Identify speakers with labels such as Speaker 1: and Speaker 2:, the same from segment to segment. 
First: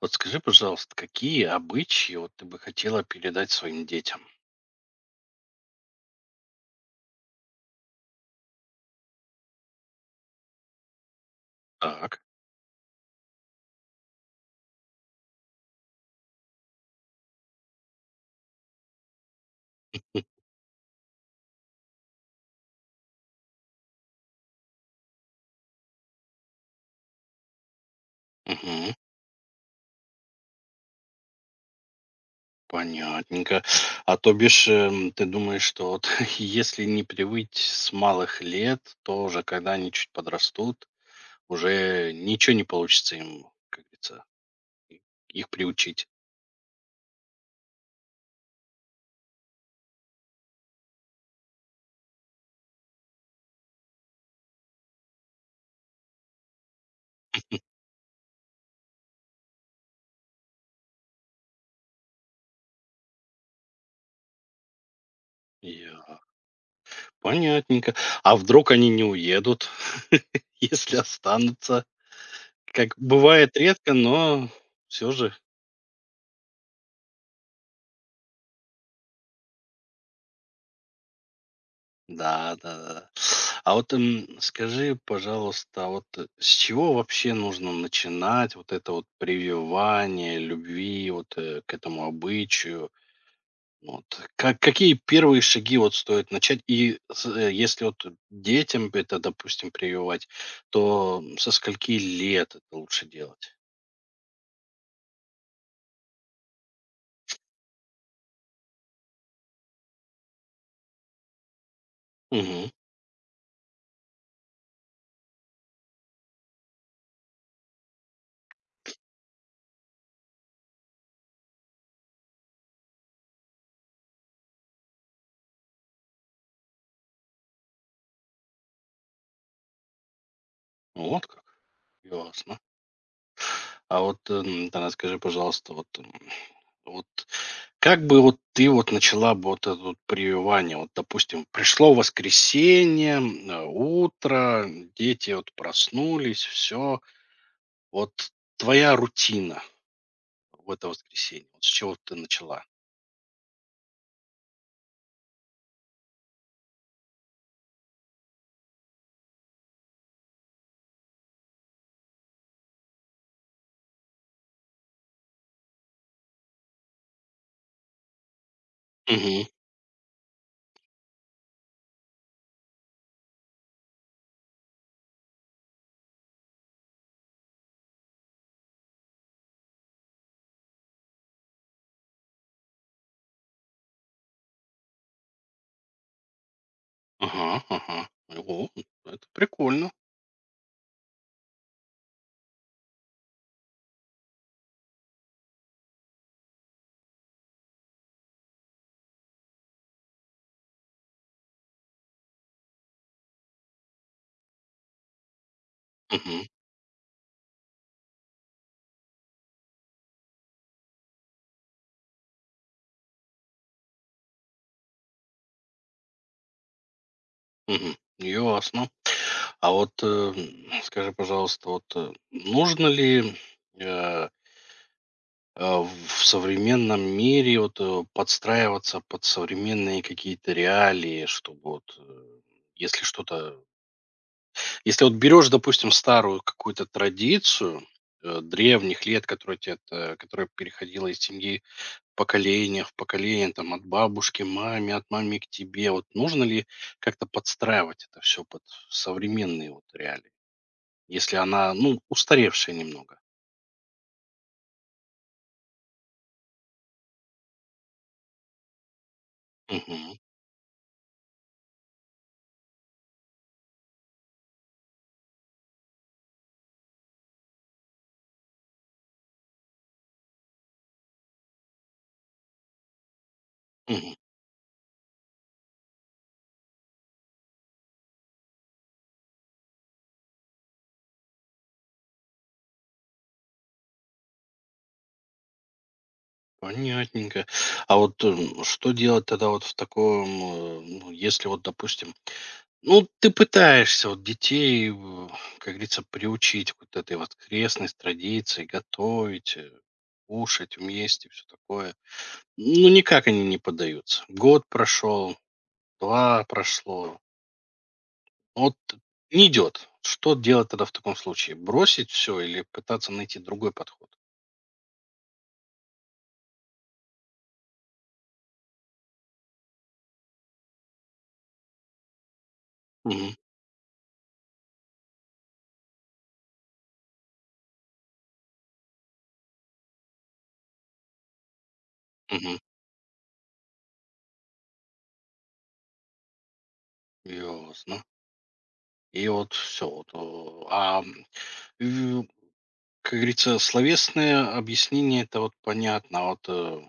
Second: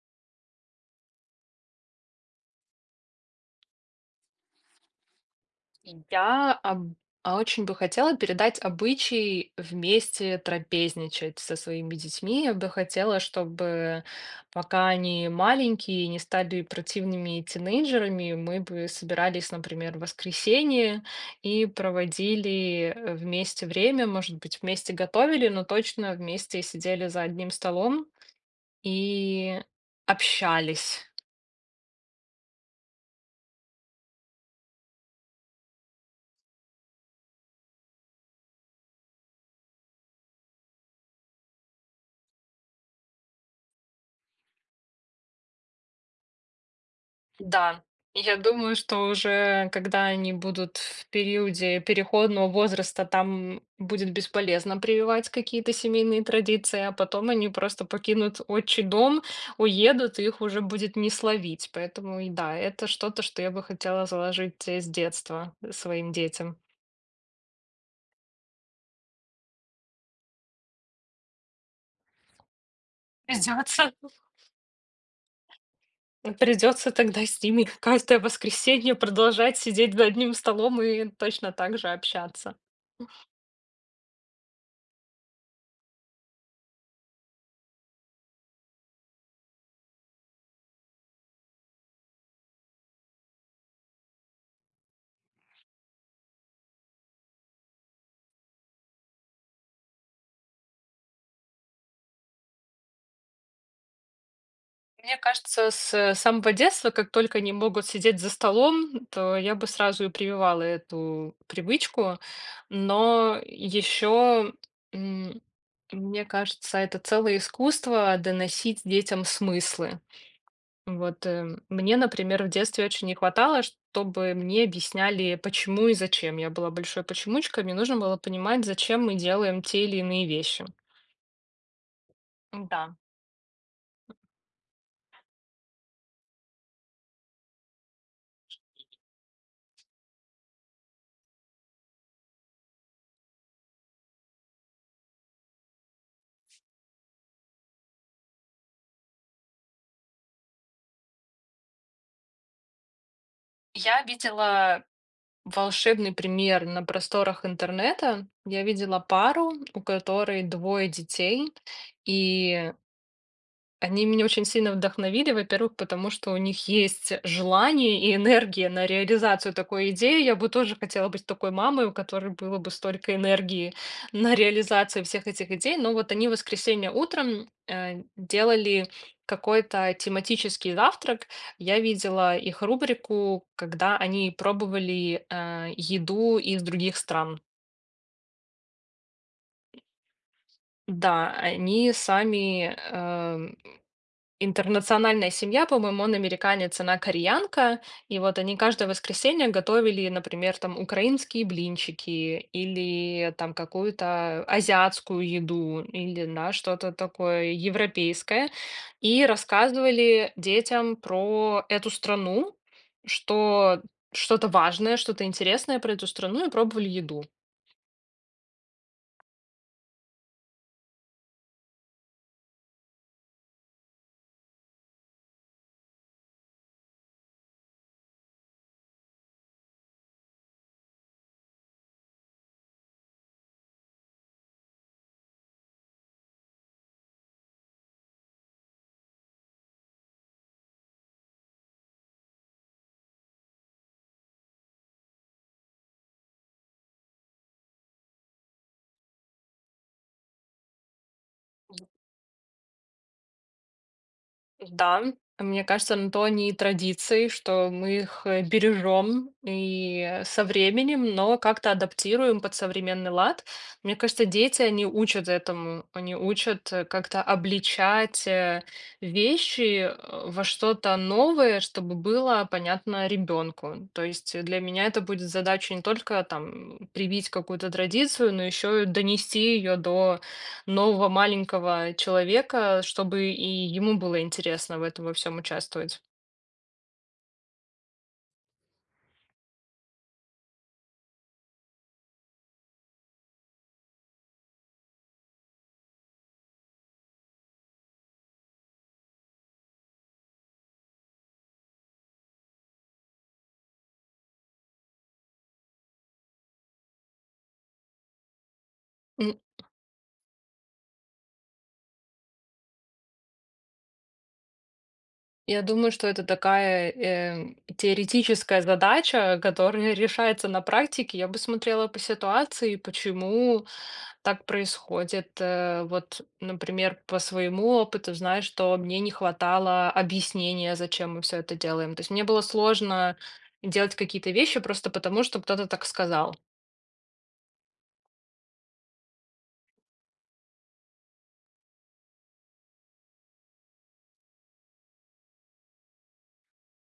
Speaker 1: Вот скажи, пожалуйста, какие обычаи вот ты бы хотела передать своим детям?
Speaker 2: Я очень бы хотела передать обычай вместе трапезничать со своими
Speaker 1: Так.
Speaker 2: детьми. Я бы хотела, чтобы пока они маленькие и не стали противными тинейджерами, мы бы собирались, например, в
Speaker 1: М,
Speaker 2: воскресенье и проводили вместе время, может быть, вместе готовили, но точно вместе сидели за одним столом
Speaker 1: мгм.
Speaker 2: и общались.
Speaker 1: Понятненько. А то бишь, ты думаешь, что вот если не привыть с малых лет, то уже когда они чуть подрастут, уже ничего не получится им, как говорится, и- их приучить.
Speaker 2: Да, я думаю, что уже когда они будут в периоде переходного возраста, там будет бесполезно прививать какие-то семейные традиции, а потом они просто покинут отчий дом, уедут, и их уже будет не словить. Поэтому, и да, это что-то, что я бы хотела заложить с детства своим
Speaker 1: Я-
Speaker 2: детям.
Speaker 1: Понятненько. А вдруг они не уедут, если останутся? Как бывает
Speaker 2: Придется.
Speaker 1: редко, но все же.
Speaker 2: Придется тогда с ними каждое воскресенье продолжать сидеть за одним столом и точно так же общаться.
Speaker 1: Да, да-да-да. А вот, скажи, пожалуйста, а вот, с чего вообще нужно начинать вот это вот прививание любви вот, к этому обычаю? Вот. Какие первые шаги вот стоит начать? Если вот детям это, допустим, прививать, то со скольки лет это лучше делать?
Speaker 2: Мне кажется, с самого детства, как только они могут сидеть за столом, то я бы сразу и прививала эту привычку.
Speaker 1: Угу.
Speaker 2: Но еще, мне кажется, это целое искусство доносить детям смыслы. Вот мне, например, в детстве очень не хватало, чтобы мне объясняли, почему и зачем. Я была большой почемучкой, мне нужно было понимать, зачем мы делаем те или иные вещи.
Speaker 1: Вот как. Ясно.
Speaker 2: Да.
Speaker 1: А вот, тогда скажи, пожалуйста, вот, вот как бы вот ты вот начала бы вот это вот прививание? Вот, допустим, пришло воскресенье, утро, дети вот проснулись, все, вот твоя рутина в это воскресенье, вот с чего ты начала?
Speaker 2: Я видела волшебный пример на просторах интернета. Я видела пару, у которой двое детей, и они меня очень сильно вдохновили, во-первых, потому что у них есть желание и энергия на
Speaker 1: Мгм.
Speaker 2: реализацию такой идеи. Я бы тоже хотела быть такой мамой, у которой было бы столько энергии на реализацию всех этих идей. Но вот они в воскресенье утром делали какой-то тематический завтрак. Я видела их рубрику, когда они пробовали еду из других стран.
Speaker 1: Ага, ага. О, это прикольно.
Speaker 2: Да, они сами интернациональная семья, по-моему, он американец, она кореянка, и вот они каждое воскресенье готовили, например, там украинские блинчики или там какую-то азиатскую еду или
Speaker 1: Мгм,
Speaker 2: да, что-то такое европейское, и рассказывали детям про эту страну, что что-то важное, что-то интересное про эту страну и пробовали еду.
Speaker 1: мгм. Ясно. А вот, скажи, пожалуйста, вот, нужно ли, э в современном мире вот, подстраиваться под современные какие-то реалии, чтобы вот, если что-то если вот берешь, допустим, старую какую-то традицию, древних лет, которая те т которая переходила из семьи поколения в поколение, там, от бабушки маме, от мамы к тебе. Вот нужно ли как-то подстраивать это все под современные вот реалии, если она, ну, устаревшая немного?
Speaker 2: Да, мне кажется, на то они и традиции, что мы их бережем и со временем, но как-то адаптируем под современный лад. Мне кажется, дети, они учат этому, они учат как-то обличать вещи во что-то новое, чтобы было понятно ребенку. То
Speaker 1: Мгм.
Speaker 2: есть для меня это будет задача не только там привить какую-то традицию, но еще и донести ее до нового маленького человека, чтобы и ему было интересно в этом во всем участвовать.
Speaker 1: Понятненько. А вот, что делать тогда вот в таком, ну, если вот, допустим, ну, ты пытаешься вот детей, как говорится, приучить вот этой вот крестной традиции, готовить, кушать вместе, все такое. Ну, никак они не поддаются. Год прошел, два прошло. Вот
Speaker 2: М,
Speaker 1: не идет. Что делать тогда в таком случае? Бросить все или пытаться найти другой подход?
Speaker 2: Я думаю, что это такая теоретическая задача, которая решается на практике. Я бы смотрела по ситуации,
Speaker 1: Угу,
Speaker 2: почему так происходит. Вот, например, по своему опыту, знаешь, что мне не хватало объяснения, зачем мы все это делаем. То есть мне было
Speaker 1: угу.
Speaker 2: сложно делать какие-то вещи просто потому, что кто-то так сказал.
Speaker 1: Ясно. И вот все. Вот, э, как говорится, словесное объяснение — это вот понятно. А вот,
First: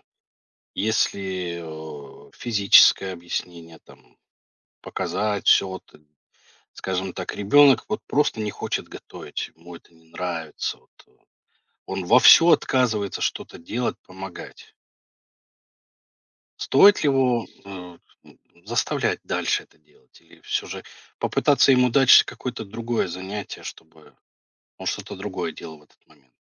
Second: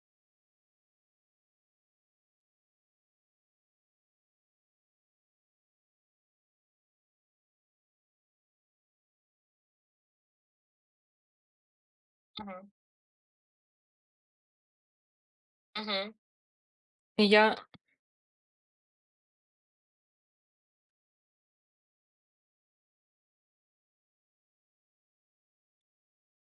Speaker 1: если, физическое объяснение, там, показать все вот, скажем так, ребенок вот просто не хочет готовить, ему это не нравится, вот, он вовсю
Speaker 2: Мгм.
Speaker 1: отказывается что-то делать, помогать.
Speaker 2: Мгм.
Speaker 1: Стоит ли
Speaker 2: И
Speaker 1: его,
Speaker 2: Я
Speaker 1: м, заставлять дальше это делать или все же попытаться ему дать ш какое-то другое занятие, чтобы он что-то другое делал в этот момент.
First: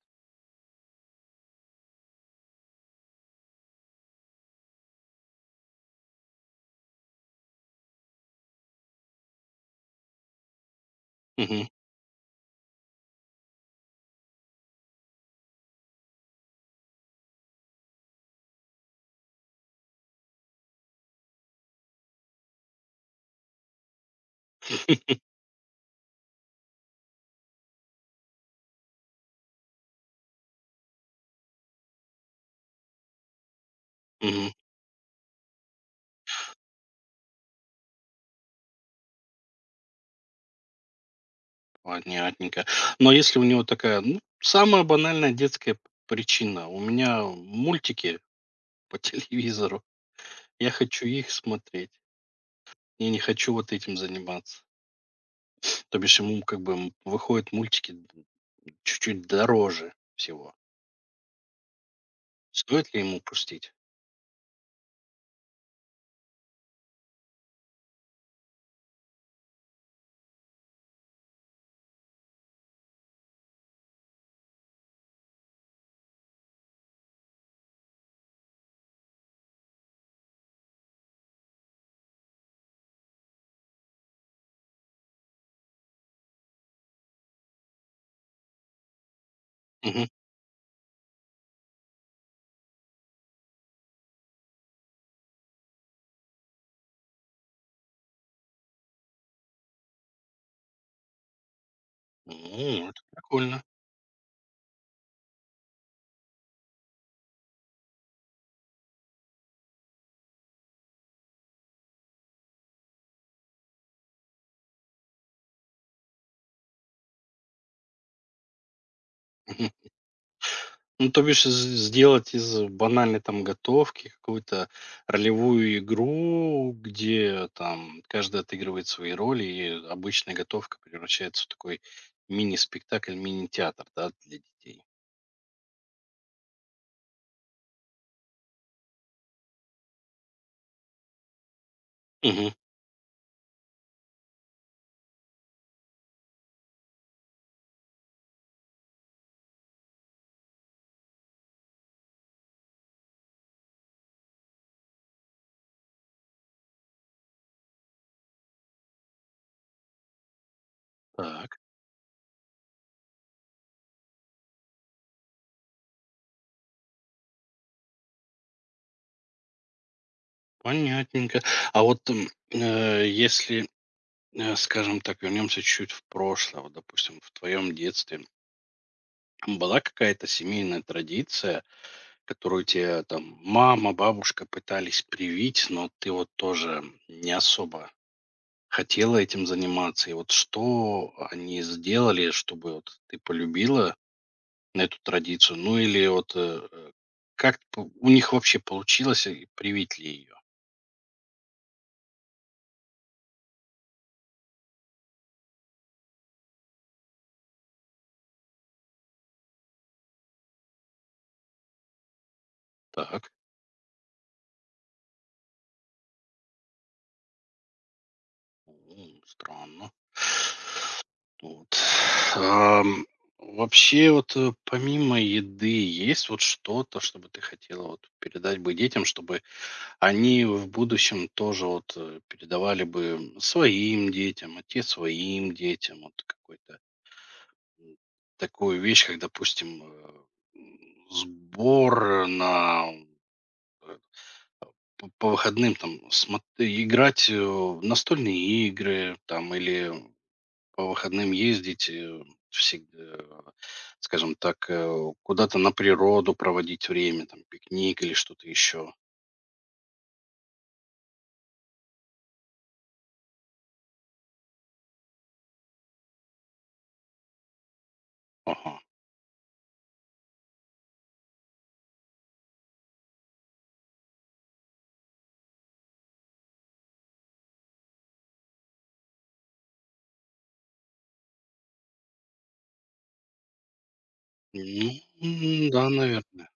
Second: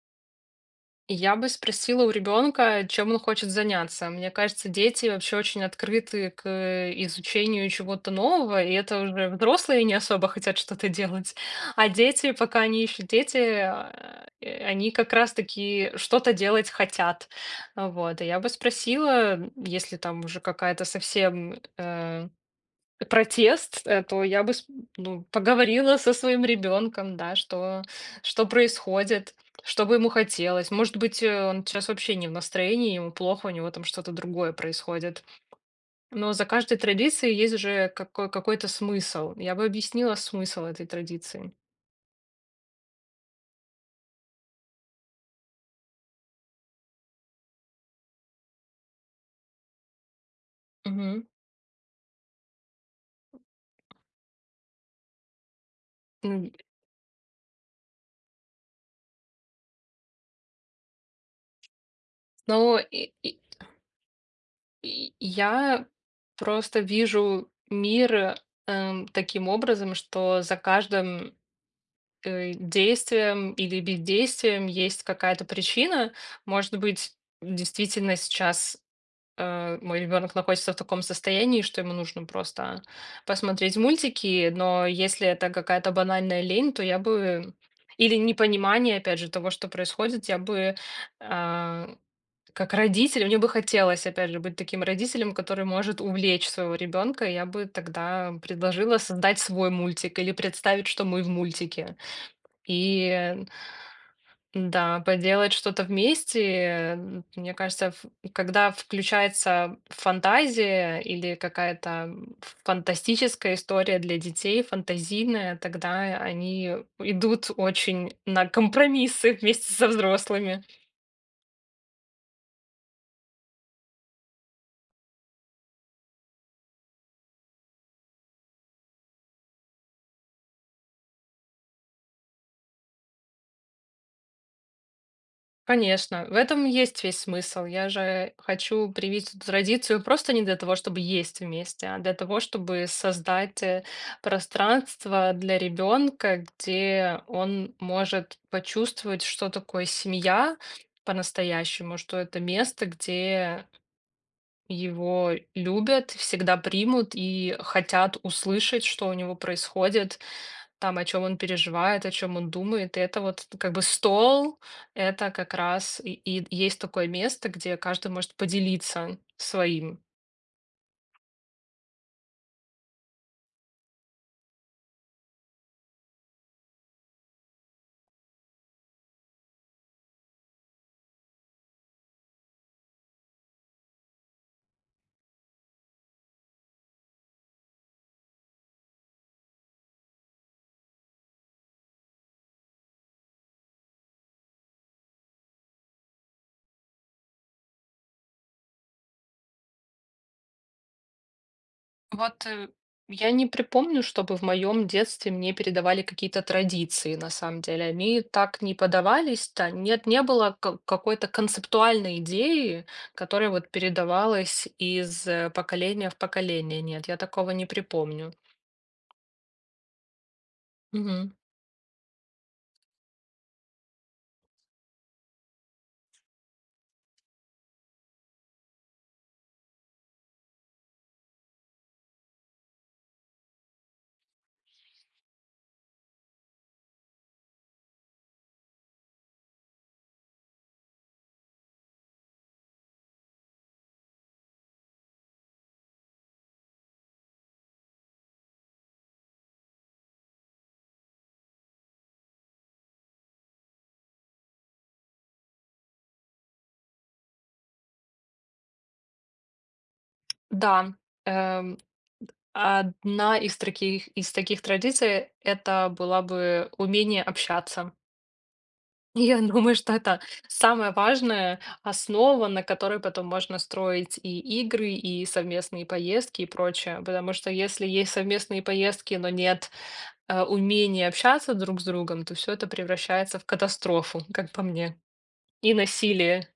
Speaker 2: Я бы спросила у ребенка, чем он хочет заняться. Мне кажется, дети вообще очень открыты к изучению чего-то нового, и это уже взрослые не особо хотят что-то делать.
Speaker 1: Мгм.
Speaker 2: А дети, пока они еще дети, они как раз-таки что-то делать хотят. Вот. И я бы спросила, если там уже какая-то совсем протест, то ну, поговорила со своим ребенком, да, что происходит, что бы ему хотелось. Может быть, он сейчас вообще не в настроении, ему плохо, у него там что-то другое
Speaker 1: Мгм.
Speaker 2: происходит. Но за каждой традицией есть же какой-то смысл. Я бы объяснила смысл этой традиции.
Speaker 1: Понятненько. Но если у него такая, ну, самая банальная детская причина. У меня мультики по телевизору. Я хочу
Speaker 2: Мгм.
Speaker 1: их смотреть. Я не хочу вот этим заниматься. То бишь ему
Speaker 2: М,
Speaker 1: как бы выходят мультики чуть-чуть дороже всего.
Speaker 2: Но
Speaker 1: Стоит ли
Speaker 2: и-
Speaker 1: ему
Speaker 2: и-
Speaker 1: пустить?
Speaker 2: и я просто вижу мир таким образом, что за каждым действиям или бездействиям есть какая-то причина. Может быть, действительно сейчас мой ребенок находится в таком состоянии, что ему нужно просто посмотреть мультики, но если это какая-то банальная лень, то я бы... Или непонимание, опять же, того, что
Speaker 1: Мгм.
Speaker 2: происходит, я бы а, как родитель, мне бы хотелось, опять же, быть таким родителем, который может увлечь своего ребенка, я бы тогда предложила создать свой мультик или представить, что мы в мультике.
Speaker 1: Это
Speaker 2: И
Speaker 1: прикольно.
Speaker 2: да, поделать что-то вместе, мне кажется, когда включается фантазия или какая-то фантастическая история для детей, фантазийная, тогда они идут очень на компромиссы вместе со взрослыми.
Speaker 1: Ну, то бишь, з сделать из банальной там готовки какую-то ролевую игру, где там каждый отыгрывает свои роли, и обычная готовка превращается в такой мини-спектакль, мини-театр, да, для детей.
Speaker 2: Конечно, в этом есть весь смысл. Я же хочу привить эту традицию просто не для того, чтобы есть вместе, а для того,
Speaker 1: Мгм.
Speaker 2: чтобы создать пространство для ребенка, где он может почувствовать, что такое семья по-настоящему, что это место, где его любят, всегда примут и хотят услышать, что у него происходит, там, о чем он
Speaker 1: Так,
Speaker 2: переживает, о чем он думает. И это вот как бы стол, это как раз и есть такое место, где каждый может поделиться своим.
Speaker 1: понятненько. А вот, если, скажем так, вернемся чуть в прошлое, вот, допустим, в твоем детстве, была какая-то семейная традиция, которую тебе там мама, бабушка пытались привить, но ты вот тоже не особо хотела этим заниматься. И вот что они сделали, чтобы вот ты полюбила на эту традицию? Ну или вот как у них вообще получилось привить ли ее?
Speaker 2: Вот я не припомню, чтобы в моем детстве мне передавали какие-то традиции, на самом деле. Они так не подавались, да, нет, не было какой-то концептуальной идеи,
Speaker 1: Так.
Speaker 2: которая вот передавалась из поколения в поколение. Нет, я такого не припомню.
Speaker 1: Странно.
Speaker 2: Мгм.
Speaker 1: Вот. Ам, вообще, вот, помимо еды, есть вот что-то, что бы ты хотела вот передать бы детям, чтобы они в будущем тоже вот, передавали бы своим детям, а те своим детям? Вот какой-то, м, такую вещь, как, допустим, м, сбор на, э, п по выходным там, смо играть, в настольные игры там или по выходным ездить, всег- э, скажем так, куда-то на природу проводить время, там, пикник или что-то еще.
Speaker 2: Да. эм, Одна из таких традиций — это была бы умение общаться.
Speaker 1: Ага.
Speaker 2: Я думаю, что это самая важная основа, на которой потом можно строить и игры, и совместные поездки, и прочее. Потому что если есть совместные поездки, но нет, умения общаться друг с другом, то все это превращается в катастрофу, как по
Speaker 1: Ну,
Speaker 2: мне, и
Speaker 1: да,
Speaker 2: насилие.
Speaker 1: наверное.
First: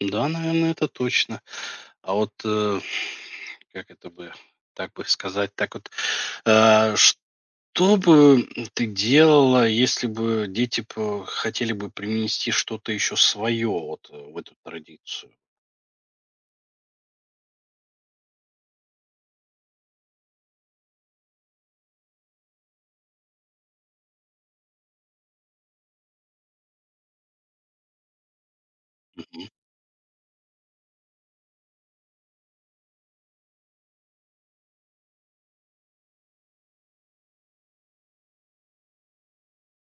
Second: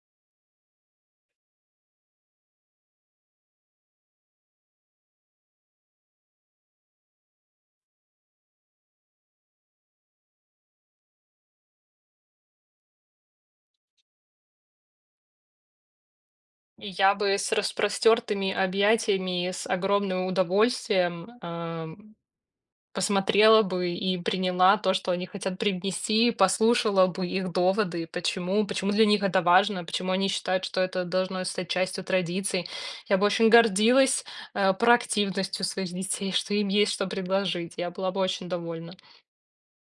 Speaker 1: Да, наверное, это точно. А вот, как это бы, так бы сказать, так вот, э, что бы ты делала, если бы дети хотели бы принести что-то еще свое вот в эту традицию?
Speaker 2: И я бы с распростертыми объятиями, и с огромным удовольствием, эм, посмотрела бы и приняла то, что они хотят привнести, послушала бы их доводы, почему для них это важно, почему они считают, что это должно стать частью традиций. Я бы очень гордилась, проактивностью своих детей, что им есть что предложить. Я была бы очень довольна.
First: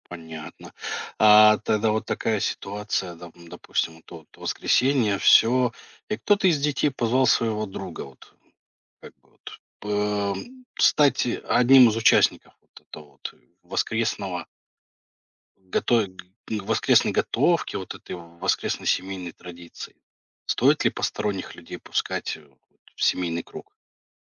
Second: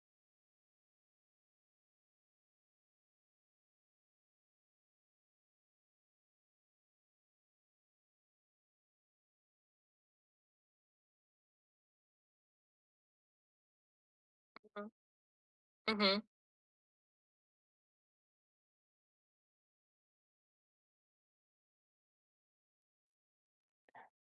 Speaker 1: Понятно. А тогда вот такая ситуация, допустим, вот воскресенье, все, и кто-то из детей позвал своего друга, вот, как бы вот, стать одним из участников вот этого вот воскресного
Speaker 2: Мгм.
Speaker 1: готов, воскресной готовки, вот этой воскресной семейной традиции. Стоит ли посторонних людей пускать вот в семейный круг?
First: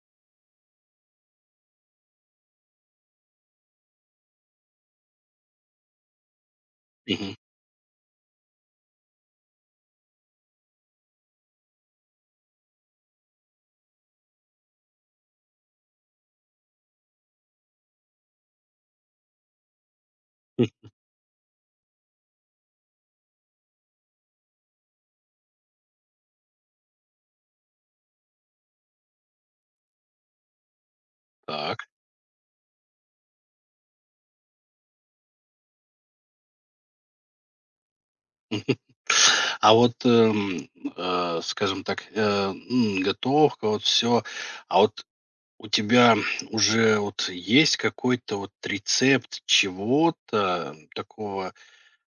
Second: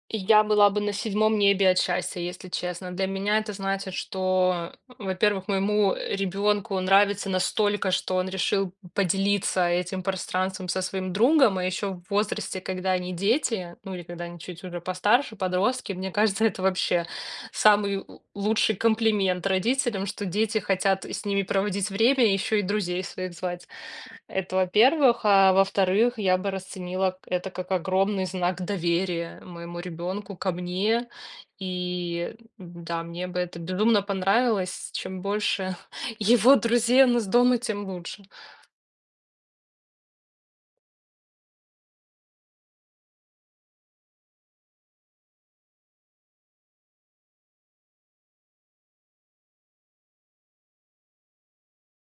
Speaker 2: Я была бы на седьмом небе от счастья, если честно. Для меня это значит, что, во-первых, моему ребенку нравится
Speaker 1: Мгм.
Speaker 2: настолько, что он решил поделиться этим пространством со своим другом, а еще в возрасте, когда они дети, ну или когда они чуть уже постарше, подростки, мне кажется, это вообще лучший комплимент родителям, что дети
Speaker 1: Мгм.
Speaker 2: хотят с ними проводить время, еще и друзей своих звать. Это во-первых. А во-вторых, я бы расценила к это как огромный знак доверия моему ребенку ко мне.
Speaker 1: Так.
Speaker 2: И да, мне бы это безумно понравилось. Чем больше его друзей у нас дома, тем лучше.
Speaker 1: А вот, скажем так, готовка, вот все. А вот у тебя уже вот есть какой-то вот рецепт чего-то такого,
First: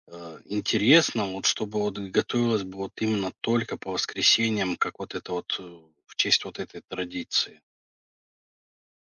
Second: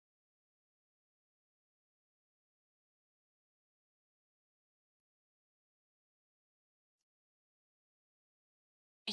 Speaker 1: интересного, вот чтобы вот готовилось бы вот именно только по воскресеньям, как вот это вот, в честь вот этой традиции?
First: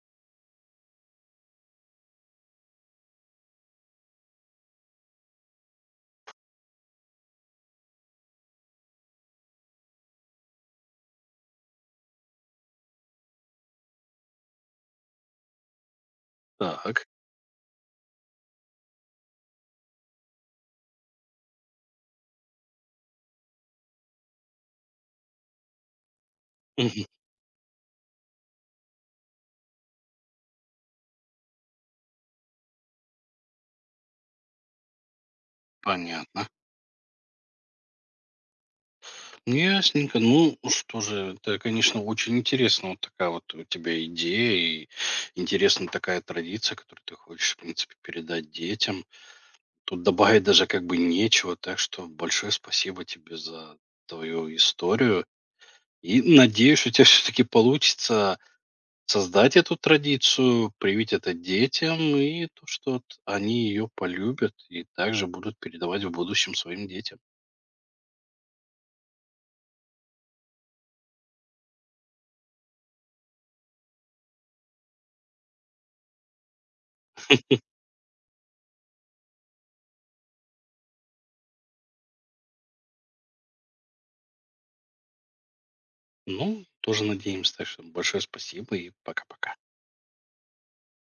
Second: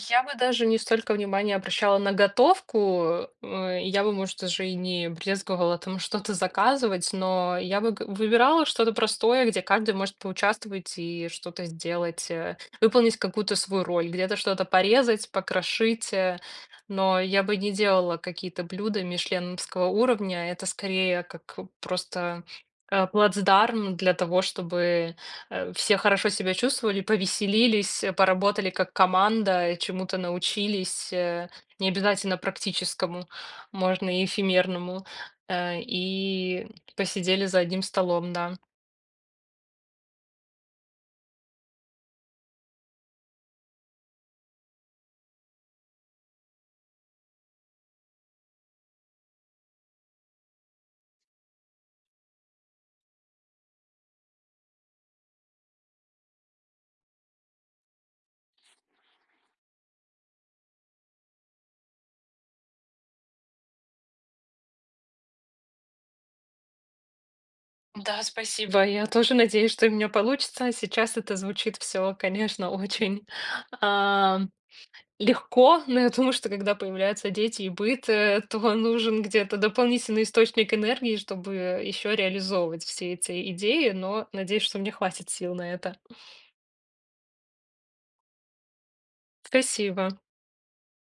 Speaker 2: Я бы даже не столько внимания обращала на готовку, я бы, может, даже и не брезговала там что-то заказывать, но выбирала что-то простое, где каждый может поучаствовать и что-то сделать, выполнить какую-то свою роль, где-то что-то порезать, покрошить,
Speaker 1: Так.
Speaker 2: но я бы не делала какие-то блюда мишленовского уровня, это скорее как просто плацдарм для того, чтобы все хорошо себя чувствовали,
Speaker 1: Мгм.
Speaker 2: повеселились, поработали как команда, чему-то научились, не обязательно практическому, можно и эфемерному, э,
Speaker 1: Понятно.
Speaker 2: и посидели за одним столом, да.
Speaker 1: Ну, ясненько. Ну, что же, это, конечно, очень интересно. Вот такая вот у тебя идея и интересна такая традиция, которую ты хочешь, в принципе, передать детям. Тут добавить даже как бы нечего, так что большое спасибо тебе за твою историю. И надеюсь, у тебя все-таки получится создать эту традицию, привить это детям, и то, что вот они ее полюбят и также будут передавать в будущем своим детям.
Speaker 2: Да, спасибо. Я тоже надеюсь, что у меня получится. Сейчас это звучит все, конечно, очень легко, но я думаю, что когда появляются дети и быт, то нужен где-то дополнительный источник энергии, чтобы еще реализовывать все эти идеи, но надеюсь, что мне хватит сил на это.
Speaker 1: Ну, тоже надеемся. Так что большое спасибо и пока-пока.
Speaker 2: Спасибо.